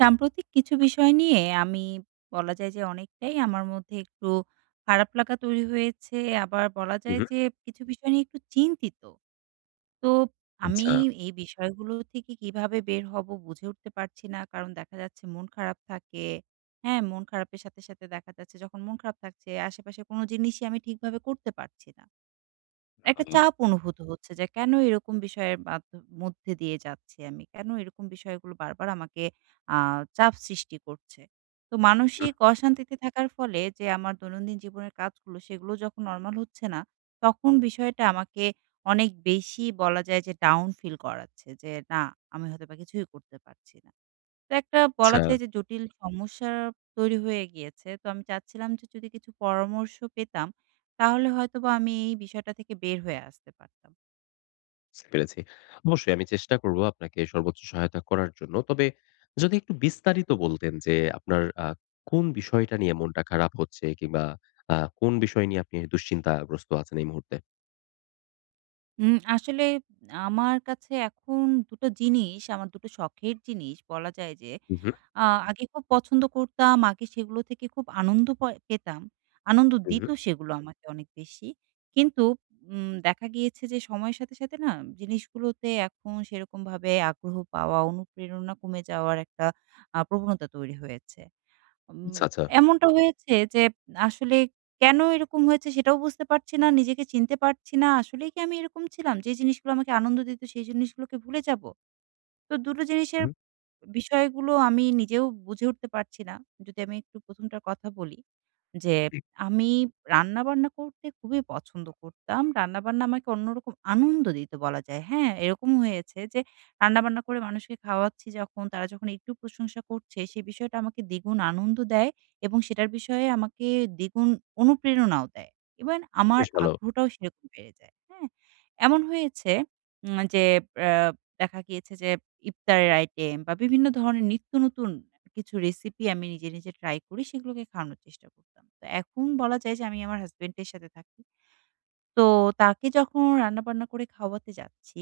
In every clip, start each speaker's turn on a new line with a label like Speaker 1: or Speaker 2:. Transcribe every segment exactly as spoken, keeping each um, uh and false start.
Speaker 1: সাম্প্রতিক কিছু বিষয় নিয়ে আমি বলা যায় যে অনেকটাই আমার মধ্যে একটু খারাপ লাগা তৈরি হয়েছে। আবার বলা যায়
Speaker 2: হুম,
Speaker 1: যে কিছু বিষয় নিয়ে একটু চিন্তিত। তো আমি
Speaker 2: আচ্ছা।
Speaker 1: এই বিষয়গুলো থেকে কিভাবে বের হব বুঝে উঠতে পারছি না। কারণ দেখা যাচ্ছে মন খারাপ থাকে, হ্যাঁ? মন খারাপের সাথে, সাথে দেখা যাচ্ছে যখন মন খারাপ থাকছে আশেপাশে কোনো জিনিসই আমি ঠিকভাবে করতে পারছি না।
Speaker 2: আ
Speaker 1: একটা চাপ অনুভূত হচ্ছে যে কেন এরকম বিষয়ের মাধ্য মধ্যে দিয়ে যাচ্ছি আমি? কেন এরকম বিষয়গুলো বারবার আমাকে আ চাপ সৃষ্টি করছে? তো মানসিক অশান্তিতে থাকার ফলে যে আমার দৈনন্দিন জীবনের কাজগুলো সেগুলো যখন নরমাল হচ্ছে না, তখন বিষয়টা আমাকে অনেক বেশি বলা যায় যে ডাউন ফিল করাচ্ছে যে, "না, আমি হয়তোবা কিছুই করতে পারছি না।" তো একটা বলা
Speaker 2: আচ্ছা,
Speaker 1: যায় যে জটিল সমস্যা তৈরি হয়ে গিয়েছে। তো আমি চাচ্ছিলাম যে যদি কিছু পরামর্শ পেতাম, তাহলে হয়তোবা আমি এই বিষয়টা থেকে বের হয়ে আসতে পারতাম।
Speaker 2: বুঝতে পেরেছি। অবশ্যই আমি চেষ্টা করব আপনাকে সর্বোচ্চ সহায়তা করার জন্য। তবে যদি একটু বিস্তারিত বলতেন যে আপনার আ কোন বিষয়টা নিয়ে মনটা খারাপ হচ্ছে কিংবা আ কোন বিষয় নিয়ে আপনি দুশ্চিন্তাগ্রস্ত আছেন এই মুহূর্তে?
Speaker 1: উম আসলে আমার কাছে এখন দুই টো জিনিস, আমার দুই টো শখের জিনিস বলা যায় যে
Speaker 2: হু, হু,
Speaker 1: আ আগে খুব পছন্দ করতাম। আগে সেগুলো থেকে খুব আনন্দ পয় পেতাম। আনন্দ
Speaker 2: হু,
Speaker 1: দিত
Speaker 2: হু।
Speaker 1: সেগুলো হুম। আমাকে অনেক বেশি। কিন্তু উম দেখা গিয়েছে যে সময়ের সাথে, সাথে না জিনিসগুলোতে এখন সেরকমভাবে আগ্রহ পাওয়া, অনুপ্রেরণা কমে যাওয়ার একটা আ প্রবণতা তৈরি হয়েছে। উম
Speaker 2: আচ্ছা, আচ্ছা।
Speaker 1: এমনটা হয়েছে যে আসলে কেন এরকম হয়েছে সেটাও বুঝতে পারছি না, নিজেকে চিনতে পারছি না। আসলেই কি আমি এরকম ছিলাম? যে জিনিসগুলো আমাকে আনন্দ দিত সেই জিনিসগুলোকে ভুলে যাবো? তো দুটো জিনিসের
Speaker 2: হুম,
Speaker 1: বিষয়গুলো আমি নিজেও বুঝে উঠতে পারছি না। যদি আমি একটু ১ম টার কথা বলি যে, আমি রান্নাবান্না করতে খুবই পছন্দ করতাম। রান্নাবান্না আমাকে অন্যরকম আনন্দ দিত বলা যায়। হ্যাঁ, এরকম হয়েছে যে রান্নাবান্না করে মানুষকে খাওয়াচ্ছি যখন, তারা যখন একটু প্রশংসা করছে, সেই বিষয়টা আমাকে দ্বিগুণ আনন্দ দেয় এবং সেটার বিষয়ে আমাকে দ্বিগুণ অনুপ্রেরণাও দেয়। ইভেন আমার
Speaker 2: বেশ ভালো।
Speaker 1: আগ্রহটাও সেরকম বেড়ে যায়। হ্যাঁ? এমন হয়েছে উম যে আ দেখা গিয়েছে যে ইফতারের আইটেম বা বিভিন্ন ধরনের নিত্য নতুন কিছু রেসিপি আমি নিজে, নিজে ট্রাই করি সেগুলোকে খাওয়ানোর চেষ্টা করতাম। তো এখন বলা যায় যে আমি আমার হাসব্যান্ডের সাথে থাকি। তো তাকে যখন রান্নাবান্না করে খাওয়াতে যাচ্ছি,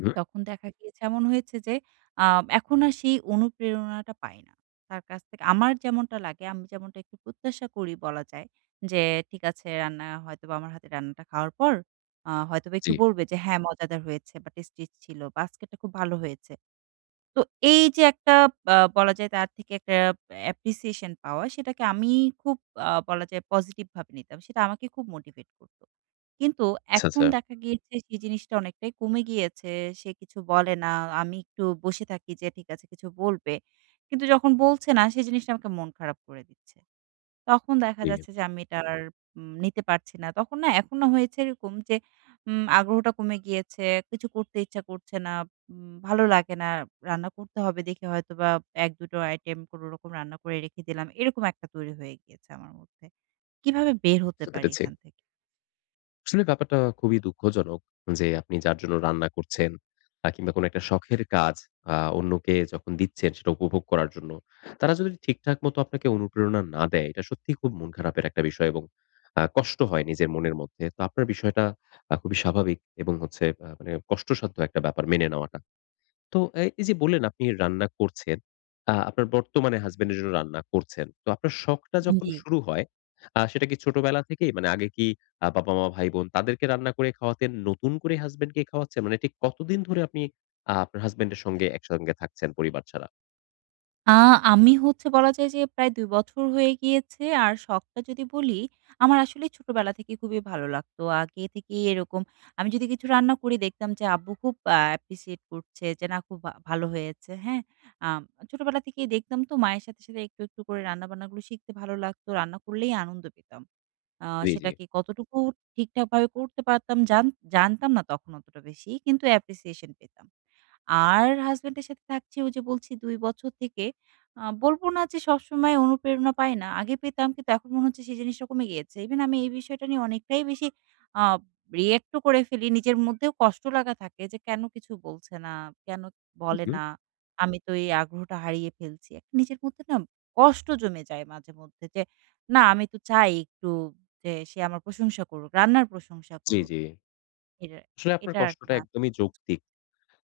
Speaker 2: হুম,
Speaker 1: তখন দেখা গিয়েছে এমন হয়েছে যে আ এখন আর সেই অনুপ্রেরণাটা পাই না। তার কাছ থেকে আমার যেমনটা লাগে আমি যেমনটা একটু প্রত্যাশা করি বলা যায় যে, ঠিক আছে রান্না হয়তোবা আমার হাতে রান্নাটা খাওয়ার পর আ হয়তোবা একটু
Speaker 2: জি।
Speaker 1: বলবে যে, "হ্যাঁ মজাদার হয়েছে বা টেস্টি ছিল বা আজকেরটা খুব ভালো হয়েছে।" তো এই যে একটা আ বলা যায় তার থেকে একটা অ্যাপ্রিসিয়েশন পাওয়া, সেটাকে আমি খুব আ বলা যায় পজিটিভ ভাবে নিতাম। সেটা আমাকে খুব মোটিভেট করত। কিন্তু
Speaker 2: আচ্ছা,
Speaker 1: এখন
Speaker 2: আচ্ছা।
Speaker 1: দেখা গিয়েছে সেই জিনিসটা অনেকটাই কমে গিয়েছে। সে কিছু বলে না। আমি একটু বসে থাকি যে ঠিক আছে কিছু বলবে। কিন্তু যখন বলছে না সেই জিনিসটা আমাকে মন খারাপ করে দিচ্ছে। তখন দেখা
Speaker 2: জি,
Speaker 1: যাচ্ছে যে আমি এটা আর উম নিতে পারছি না। তখন না এখন না হয়েছে এরকম যে উম আগ্রহটা কমে গিয়েছে, কিছু করতে ইচ্ছা করছে না, উম ভালো লাগে না। রান্না করতে হবে দেখে হয়তোবা এক দুই টো আইটেম কোনরকম রান্না করে রেখে দিলাম। এরকম একটা তৈরি হয়ে গিয়েছে আমার মধ্যে। কিভাবে বের হতে
Speaker 2: বুঝতে
Speaker 1: পারি
Speaker 2: পেরেছি।
Speaker 1: এখান থেকে?
Speaker 2: আসলে ব্যাপারটা খুবই দুঃখজনক যে আপনি যার জন্য রান্না করছেন আ কিংবা কোনো একটা শখের কাজ আ অন্যকে যখন দিচ্ছেন সেটা উপভোগ করার জন্য, তারা যদি ঠিকঠাক মতো আপনাকে অনুপ্রেরণা না দেয়, এটা সত্যিই খুব মন খারাপের একটা বিষয় এবং আ কষ্ট হয় নিজের মনের মধ্যে। তো আপনার বিষয়টা আ খুবই স্বাভাবিক এবং হচ্ছে আ মানে কষ্টসাধ্য একটা ব্যাপার মেনে নেওয়াটা। তো এ এই যে বললেন আপনি রান্না করছেন। আ আপনার বর্তমানে হাসব্যান্ড এর জন্য রান্না করছেন। তো আপনার শখটা যখন
Speaker 1: জি।
Speaker 2: শুরু হয়, আ সেটা কি ছোটবেলা থেকেই? মানে আগে কি আ বাবা-মা, ভাই-বোন তাদেরকে রান্না করে খাওয়াতেন, নতুন করে হাসব্যান্ডকে খাওয়াচ্ছেন? মানে ঠিক কতদিন ধরে আপনি আ আপনার হাসব্যান্ডের সঙ্গে একসঙ্গে থাকছেন পরিবার ছাড়া?
Speaker 1: আ আমি হচ্ছে বলা যায় যে প্রায় দুই বছর হয়ে গিয়েছে। আর শখটা যদি বলি, আমার আসলে ছোটবেলা থেকে খুবই ভালো লাগতো। আগে থেকেই এরকম আমি যদি কিছু রান্না করি দেখতাম যে আব্বু খুব আ অ্যাপ্রিশিয়েট করছে যে না খুব ভা ভালো হয়েছে। হ্যাঁ? আম ছোটবেলা থেকেই দেখতাম তো মায়ের সাথে, সাথে একটু, একটু করে রান্নাবান্নাগুলো শিখতে ভালো লাগতো। রান্না করলেই আনন্দ পেতাম। আ
Speaker 2: জি, জি। জি।
Speaker 1: সেটাকে কতটুকু ঠিকঠাকভাবে করতে পারতাম জান জানতাম না তখন অতটা বেশি। কিন্তু অ্যাপ্রিসিয়েশন পেতাম। আর হাসব্যান্ডের সাথে থাকছি ওই যে বলছি দুই বছর থেকে। আ বলব না যে সবসময় অনুপ্রেরণা পাই না। আগে পেতাম কিন্তু এখন মনে হচ্ছে সেই জিনিসটা কমে গিয়েছে। ইভেন আমি এই বিষয়টা নিয়ে অনেকটাই বেশি আ রিঅ্যাক্ট ও করে ফেলি। নিজের মধ্যেও কষ্ট লাগা থাকে যে কেন কিছু বলছে না, কেন বলে
Speaker 2: হুম,
Speaker 1: না। আমি তো এই আগ্রহটা হারিয়ে ফেলছি। একটা নিজের মধ্যে না কষ্ট জমে যায় মাঝেমধ্যে যে না আমি তো চাই একটু যে সে আমার প্রশংসা করুক, রান্নার প্রশংসা
Speaker 2: জি,
Speaker 1: করুক।
Speaker 2: জি।
Speaker 1: এটা
Speaker 2: আসলে আপনার
Speaker 1: এটা আরকি
Speaker 2: কষ্টটা
Speaker 1: মা
Speaker 2: একদমই যৌক্তিক।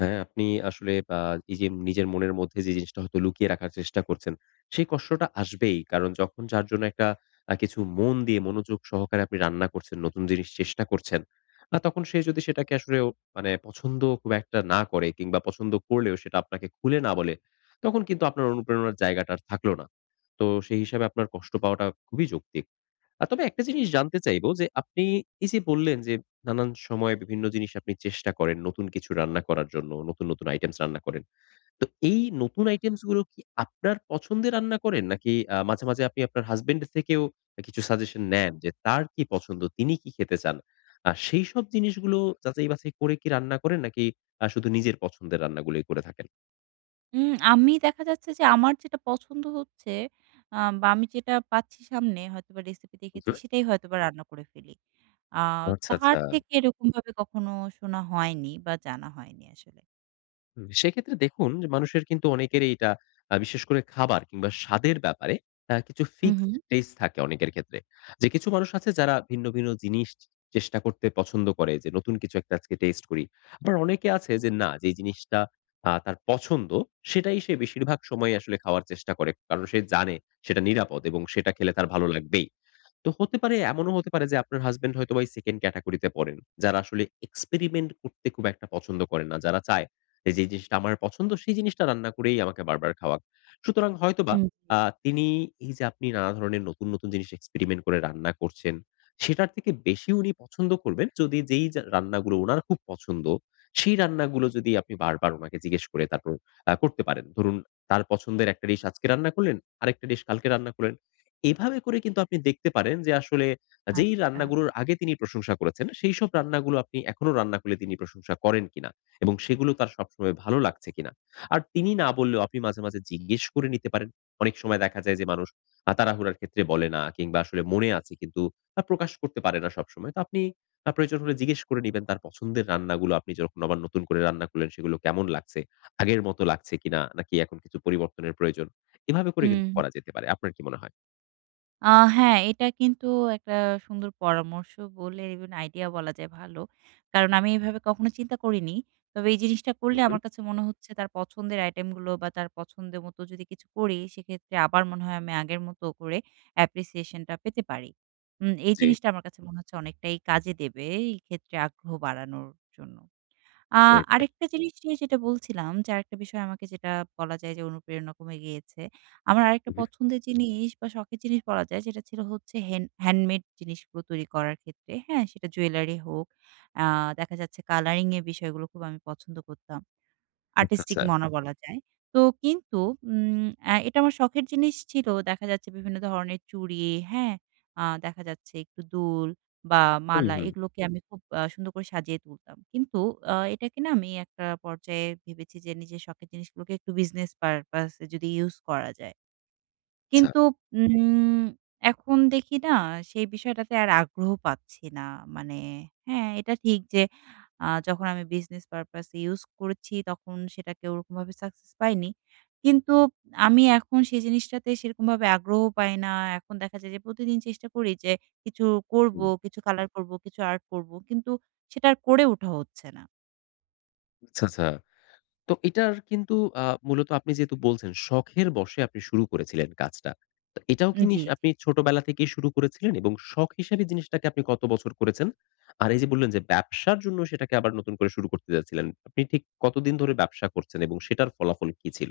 Speaker 2: হ্যাঁ, আপনি আসলে আ এই যে নিজের মনের মধ্যে যে জিনিসটা হয়তো লুকিয়ে রাখার চেষ্টা করছেন, সেই কষ্টটা আসবেই। কারণ যখন যার জন্য একটা আ কিছু মন দিয়ে মনোযোগ সহকারে আপনি রান্না করছেন, নতুন জিনিস চেষ্টা করছেন। আ তখন সে যদি সেটাকে আসলেও মানে পছন্দ খুব একটা না করে কিংবা পছন্দ করলেও সেটা আপনাকে খুলে না বলে, তখন কিন্তু আপনার অনুপ্রেরণার জায়গাটা আর থাকলো না। তো সেই হিসাবে আপনার কষ্ট পাওয়াটা খুবই যৌক্তিক। আ তবে একটা জিনিস জানতে চাইবো যে, আপনি এই যে বললেন যে, নানান সময়ে বিভিন্ন জিনিস আপনি চেষ্টা করেন নতুন কিছু রান্না করার জন্য, নতুন, নতুন আইটেমস রান্না করেন। তো এই নতুন আইটেমস গুলো কি আপনার পছন্দে রান্না করেন? নাকি আ মাঝে, মাঝে আপনি আপনার হাসব্যান্ড থেকেও কিছু সাজেশন নেন যে, তার কি পছন্দ? তিনি কি খেতে চান? আ সেইসব জিনিসগুলো যাচাই বাছাই করে কি রান্না করেন? নাকি আ শুধু নিজের পছন্দের রান্নাগুলোই করে থাকেন?
Speaker 1: উম আমি দেখা যাচ্ছে যে আমার যেটা পছন্দ হচ্ছে আ বা আমি যেটা পাচ্ছি সামনে হয়তোবা রেসিপি দেখেছি
Speaker 2: জি।
Speaker 1: সেটাই হয়তোবা রান্না করে ফেলি। আ
Speaker 2: আচ্ছা,
Speaker 1: তার
Speaker 2: আচ্ছা।
Speaker 1: থেকে এরকমভাবে কখনো শোনা হয়নি বা জানা হয়নি আসলে।
Speaker 2: হুম, সেক্ষেত্রে দেখুন যে মানুষের কিন্তু অনেকেরই এটা আ বিশেষ করে খাবার কিংবা স্বাদের ব্যাপারে আ কিছু
Speaker 1: হুম, হুম।
Speaker 2: ফিক্সড টেস্ট থাকে অনেকের ক্ষেত্রে। যে কিছু মানুষ আছে যারা ভিন্ন, ভিন্ন জিনিস চেষ্টা করতে পছন্দ করে যে নতুন কিছু একটা আজকে টেস্ট করি। আবার অনেকে আছে যে না যে জিনিসটা আ তার পছন্দ সেটাই সে বেশিরভাগ সময় আসলে খাওয়ার চেষ্টা করে। কারণ সে জানে সেটা নিরাপদ এবং সেটা খেলে তার ভালো লাগবেই। তো হতে পারে এমনও হতে পারে যে আপনার হাসব্যান্ড হয়তোবা এই সেকেন্ড ক্যাটেগরি তে পড়েন। যারা আসলে এক্সপেরিমেন্ট করতে খুব একটা পছন্দ করেন না। যারা চায় যে, যে জিনিসটা আমার পছন্দ সেই জিনিসটা রান্না করেই আমাকে বারবার খাওয়াক। সুতরাং হয়তোবা
Speaker 1: হুম, জি।
Speaker 2: আ তিনি এই যে আপনি নানা ধরনের নতুন, নতুন জিনিস এক্সপেরিমেন্ট করে রান্না করছেন, সেটার থেকে বেশি উনি পছন্দ করবেন যদি যেই যা রান্নাগুলো উনার খুব পছন্দ, সেই রান্নাগুলো যদি আপনি বারবার উনাকে জিজ্ঞেস করে তারপর আ করতে পারেন। ধরুন তার পছন্দের একটা ডিশ আজকে রান্না করলেন, আরেকটা ডিশ কালকে রান্না করলেন। এভাবে করে কিন্তু আপনি দেখতে পারেন যে আসলে যেই
Speaker 1: আচ্ছা।
Speaker 2: রান্নাগুলোর আগে তিনি প্রশংসা করেছেন, সেইসব রান্নাগুলো আপনি এখনো রান্না করলে তিনি প্রশংসা করেন কিনা এবং সেগুলো তার সবসময় ভালো লাগছে কিনা। আর তিনি না বললেও আপনি মাঝে, মাঝে জিজ্ঞেস করে নিতে পারেন। অনেক সময় দেখা যায় যে মানুষ আ তাড়াহুড়ার ক্ষেত্রে বলে না কিংবা আসলে মনে আছে কিন্তু আ প্রকাশ করতে পারে না সবসময়। তো আপনি আ প্রয়োজন হলে জিজ্ঞেস করে নিবেন তার পছন্দের রান্নাগুলো আপনি যখন আবার নতুন করে রান্না করলেন সেগুলো কেমন লাগছে? আগের মতো লাগছে কিনা? নাকি এখন কিছু পরিবর্তনের প্রয়োজন? এভাবে করে
Speaker 1: হুম।
Speaker 2: কিন্তু করা যেতে পারে। আপনার কি মনে হয়?
Speaker 1: আ হ্যাঁ, এটা কিন্তু একটা সুন্দর পরামর্শ বললেন এবং আইডিয়া বলা যায় ভালো। কারণ আমি এভাবে কখনো চিন্তা করিনি। তবে এই জিনিসটা
Speaker 2: হু,
Speaker 1: করলে
Speaker 2: হু।
Speaker 1: আমার কাছে মনে হচ্ছে তার পছন্দের আইটেমগুলো বা তার পছন্দের মতো যদি কিছু করি, সেক্ষেত্রে আবার মনে হয় আমি আগের মতো করে অ্যাপ্রিসিয়েশন টা পেতে পারি। উম এই
Speaker 2: জি,
Speaker 1: জিনিসটা আমার কাছে মনে হচ্ছে অনেকটাই কাজে দেবে এই ক্ষেত্রে আগ্রহ বাড়ানোর জন্য। আ
Speaker 2: বেশ, বেশ।
Speaker 1: আরেকটা জিনিস নিয়ে যেটা বলছিলাম যে, আরেকটা বিষয় আমাকে যেটা বলা যায় যে অনুপ্রেরণা কমে গিয়েছে। আমার আরেকটা
Speaker 2: হু, হু।
Speaker 1: পছন্দের জিনিস বা শখের জিনিস বলা যায় যেটা ছিল হচ্ছে হ্যান্ড হ্যান্ডমেড জিনিসগুলো তৈরি করার ক্ষেত্রে, হ্যাঁ? সেটা জুয়েলারি হোক, আ দেখা যাচ্ছে কালারিং এর বিষয়গুলো খুব আমি পছন্দ করতাম।
Speaker 2: আচ্ছা,
Speaker 1: আর্টিস্টিক
Speaker 2: আচ্ছা।
Speaker 1: মনা আচ্ছা। বলা যায়। তো কিন্তু উম আ এটা আমার শখের জিনিস ছিল। দেখা যাচ্ছে বিভিন্ন ধরনের চুড়ি, হ্যাঁ? আ দেখা যাচ্ছে একটু দুল বা
Speaker 2: হুম,
Speaker 1: মালা
Speaker 2: হুম।
Speaker 1: এগুলোকে হুম। আমি খুব আ সুন্দর করে সাজিয়ে তুলতাম। কিন্তু আ এটাকে না আমি একটা পর্যায়ে ভেবেছি যে নিজের শখের জিনিসগুলোকে একটু বিজনেস পারপাস এ যদি ইউজ করা যায়।
Speaker 2: আচ্ছা,
Speaker 1: কিন্তু উম এখন দেখি না সেই বিষয়টাতে আর আগ্রহ পাচ্ছি না। মানে হ্যাঁ, এটা ঠিক যে আ যখন আমি বিজনেস পারপাস এ ইউজ করেছি তখন সেটাকে ওরকমভাবে সাকসেস পাইনি। কিন্তু আমি এখন সেই জিনিসটাতে সেরকমভাবে আগ্রহ পাই না। এখন দেখা যায় যে প্রতিদিন চেষ্টা করি যে কিছু করব,
Speaker 2: হুম।
Speaker 1: কিছু কালার করব, কিছু আর্ট করব। কিন্তু সেটা আর করে ওঠা হচ্ছে না।
Speaker 2: আচ্ছা, আচ্ছা। তো এটার কিন্তু আ মূলত আপনি যেহেতু বলছেন শখের বশে আপনি শুরু করেছিলেন কাজটা। তো এটাও কি
Speaker 1: জি।
Speaker 2: নিস আপনি ছোটবেলা থেকেই শুরু করেছিলেন এবং শখ হিসেবে জিনিসটাকে আপনি কত বছর করেছেন? আর এই যে বললেন যে ব্যবসার জন্য সেটাকে আবার নতুন করে শুরু করতে যাচ্ছিলেন। আপনি ঠিক কতদিন ধরে ব্যবসা করছেন এবং সেটার ফলাফল কি ছিল?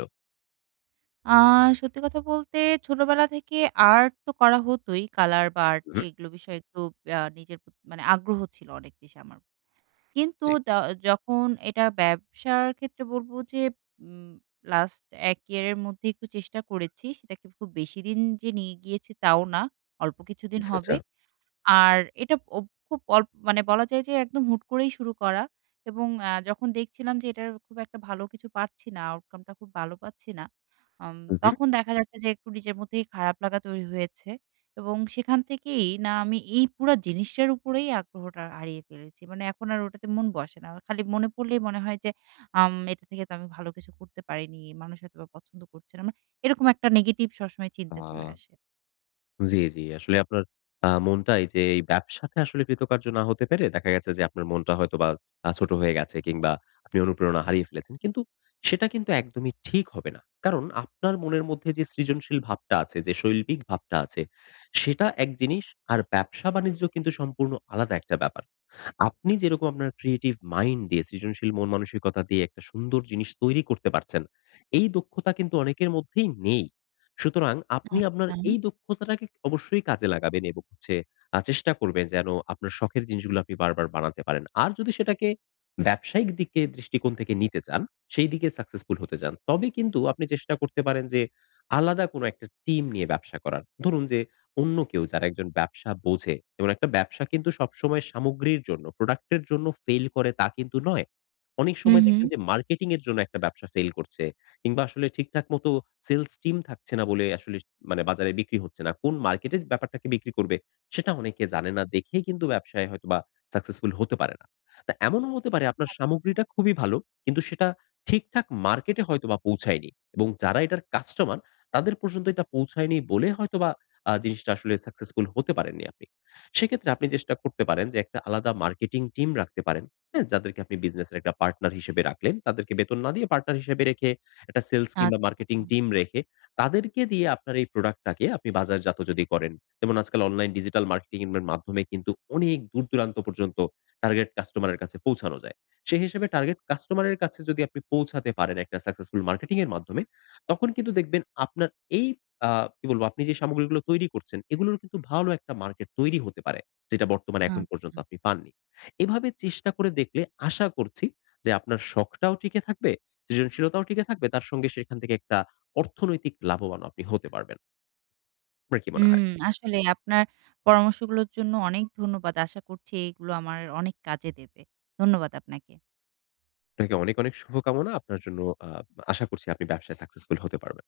Speaker 1: আ সত্যি কথা বলতে ছোটবেলা থেকে আর্ট তো করা হতই। কালার বা আর্ট
Speaker 2: হু, হুম।
Speaker 1: এগুলো বিষয়ে একটু আ নিজের প্রতি মানে আগ্রহ ছিল অনেক বেশি আমার। কিন্তু
Speaker 2: জি।
Speaker 1: দ যখন এটা ব্যবসার ক্ষেত্রে বলব যে উম লাস্ট এক ইয়ার এর মধ্যে একটু চেষ্টা করেছি। সেটাকে খুব বেশি দিন যে নিয়ে গিয়েছি তাও না। অল্প কিছুদিন
Speaker 2: আচ্ছা, আচ্ছা।
Speaker 1: হবে। আর এটা ও খুব অল্প মানে বলা যায় যে একদম হুট করেই শুরু করা এবং আ যখন দেখছিলাম যে এটার খুব একটা ভালো কিছু পাচ্ছি না, আউটকাম টা খুব ভালো পাচ্ছি না। আম
Speaker 2: হু, হু।
Speaker 1: তখন দেখা যাচ্ছে যে একটু নিজের মধ্যেই খারাপ লাগা তৈরি হয়েছে এবং সেখান থেকেই না আমি এই পুরা জিনিসটার উপরেই আগ্রহটা হারিয়ে ফেলেছি। মানে এখন আর ওটাতে মন বসে না। খালি মনে পড়লেই মনে হয় যে আম এটা থেকে তো আমি ভালো কিছু করতে পারিনি। মানুষ হয়তোবা পছন্দ করছে না। মানে এরকম একটা নেগেটিভ সবসময়
Speaker 2: আ
Speaker 1: চিন্তা চলে আসে।
Speaker 2: জি, জি। আসলে আপনার আ মনটা এই যে এই ব্যবসাতে আসলে কৃতকার্য না হতে পেরে দেখা গেছে যে আপনার মনটা হয়তোবা আ ছোট হয়ে গেছে কিংবা আপনি অনুপ্রেরণা হারিয়ে ফেলেছেন। কিন্তু সেটা কিন্তু একদমই ঠিক হবে না। কারণ আপনার মনের মধ্যে যে সৃজনশীল ভাবটা আছে, যে শৈল্পিক ভাবটা আছে, সেটা এক জিনিস। আর ব্যবসা-বাণিজ্য কিন্তু সম্পূর্ণ আলাদা একটা ব্যাপার। আপনি যেরকম আপনার ক্রিয়েটিভ মাইন্ড দিয়ে সৃজনশীল মন মানসিকতা দিয়ে একটা সুন্দর জিনিস তৈরি করতে পারছেন, এই দক্ষতা কিন্তু অনেকের মধ্যেই নেই। সুতরাং আপনি আপনার
Speaker 1: আচ্ছা।
Speaker 2: এই দক্ষতাটাকে অবশ্যই কাজে লাগাবেন এবং হচ্ছে আ চেষ্টা করবেন যেন আপনার শখের জিনিসগুলো আপনি বারবার বানাতে পারেন। আর যদি সেটাকে ব্যবসায়িক দিকে দৃষ্টিকোণ থেকে নিতে চান, সেই দিকে সাকসেসফুল হতে চান, তবে কিন্তু আপনি চেষ্টা করতে পারেন যে আলাদা কোনো একটা টিম নিয়ে ব্যবসা করার। ধরুন যে অন্য কেউ যারা একজন ব্যবসা বোঝে এবং একটা ব্যবসা কিন্তু সবসময় সামগ্রীর জন্য, প্রোডাক্ট এর জন্য ফেইল করে তা কিন্তু নয়। অনেক
Speaker 1: হুম,
Speaker 2: সময়
Speaker 1: হুম।
Speaker 2: দেখবেন যে মার্কেটিং এর জন্য একটা ব্যবসা ফেইল করছে কিংবা আসলে ঠিকঠাক মতো সেলস টিম থাকছে না বলে আসলে মানে বাজারে বিক্রি হচ্ছে না। কোন মার্কেটে ব্যাপারটাকে বিক্রি করবে সেটা অনেকে জানে না দেখেই কিন্তু ব্যবসায় হয়তোবা সাকসেসফুল হতে পারে না। তা এমনও হতে পারে আপনার
Speaker 1: আ
Speaker 2: সামগ্রীটা খুবই ভালো কিন্তু সেটা ঠিকঠাক মার্কেটে হয়তোবা পৌঁছায়নি এবং যারা এটার কাস্টমার তাদের পর্যন্ত এটা পৌঁছায়নি বলে হয়তোবা আ জিনিসটা আসলে সাকসেসফুল হতে পারেননি আপনি। সেক্ষেত্রে আপনি চেষ্টা করতে পারেন যে একটা আলাদা মার্কেটিং টিম রাখতে পারেন। হ্যাঁ? যাদেরকে আপনি বিজনেসের একটা পার্টনার হিসেবে রাখলেন। তাদেরকে বেতন না দিয়ে পার্টনার হিসেবে রেখে একটা সেলস কিংবা মার্কেটিং
Speaker 1: আচ্ছা।
Speaker 2: টিম রেখে তাদেরকে দিয়ে আপনার এই প্রোডাক্টটাকে আপনি বাজারজাত যদি করেন। যেমন আজকাল অনলাইন ডিজিটাল মার্কেটিং এর মাধ্যমে কিন্তু অনেক দূর দূরান্ত পর্যন্ত টার্গেট কাস্টমারের কাছে পৌঁছানো যায়। সেই হিসেবে টার্গেট কাস্টমারের কাছে যদি আপনি পৌঁছাতে পারেন একটা সাকসেসফুল মার্কেটিং এর মাধ্যমে, তখন কিন্তু দেখবেন আপনার এই আ কি বলবো? আপনি যে সামগ্রীগুলো তৈরি করছেন, এগুলোর কিন্তু ভালো একটা মার্কেট তৈরি হতে পারে। যেটা বর্তমানে এখন
Speaker 1: আচ্ছা।
Speaker 2: পর্যন্ত আপনি পাননি। এভাবে চেষ্টা করে দেখলে আশা করছি যে আপনার শখটাও টিকে থাকবে, সৃজনশীলতাও টিকে থাকবে। তার সঙ্গে সেখান থেকে একটা অর্থনৈতিক লাভবানও আপনি হতে পারবেন। আপনার কি মনে
Speaker 1: হুম,
Speaker 2: হয়?
Speaker 1: আসলে আপনার পরামর্শগুলোর জন্য অনেক ধন্যবাদ। আশা করছি এইগুলো আমার অনেক কাজে দেবে। ধন্যবাদ আপনাকে।
Speaker 2: আপনাকে অনেক, অনেক শুভকামনা। আপনার জন্য আ আশা করছি আপনি ব্যবসায় সাকসেসফুল হতে পারবেন।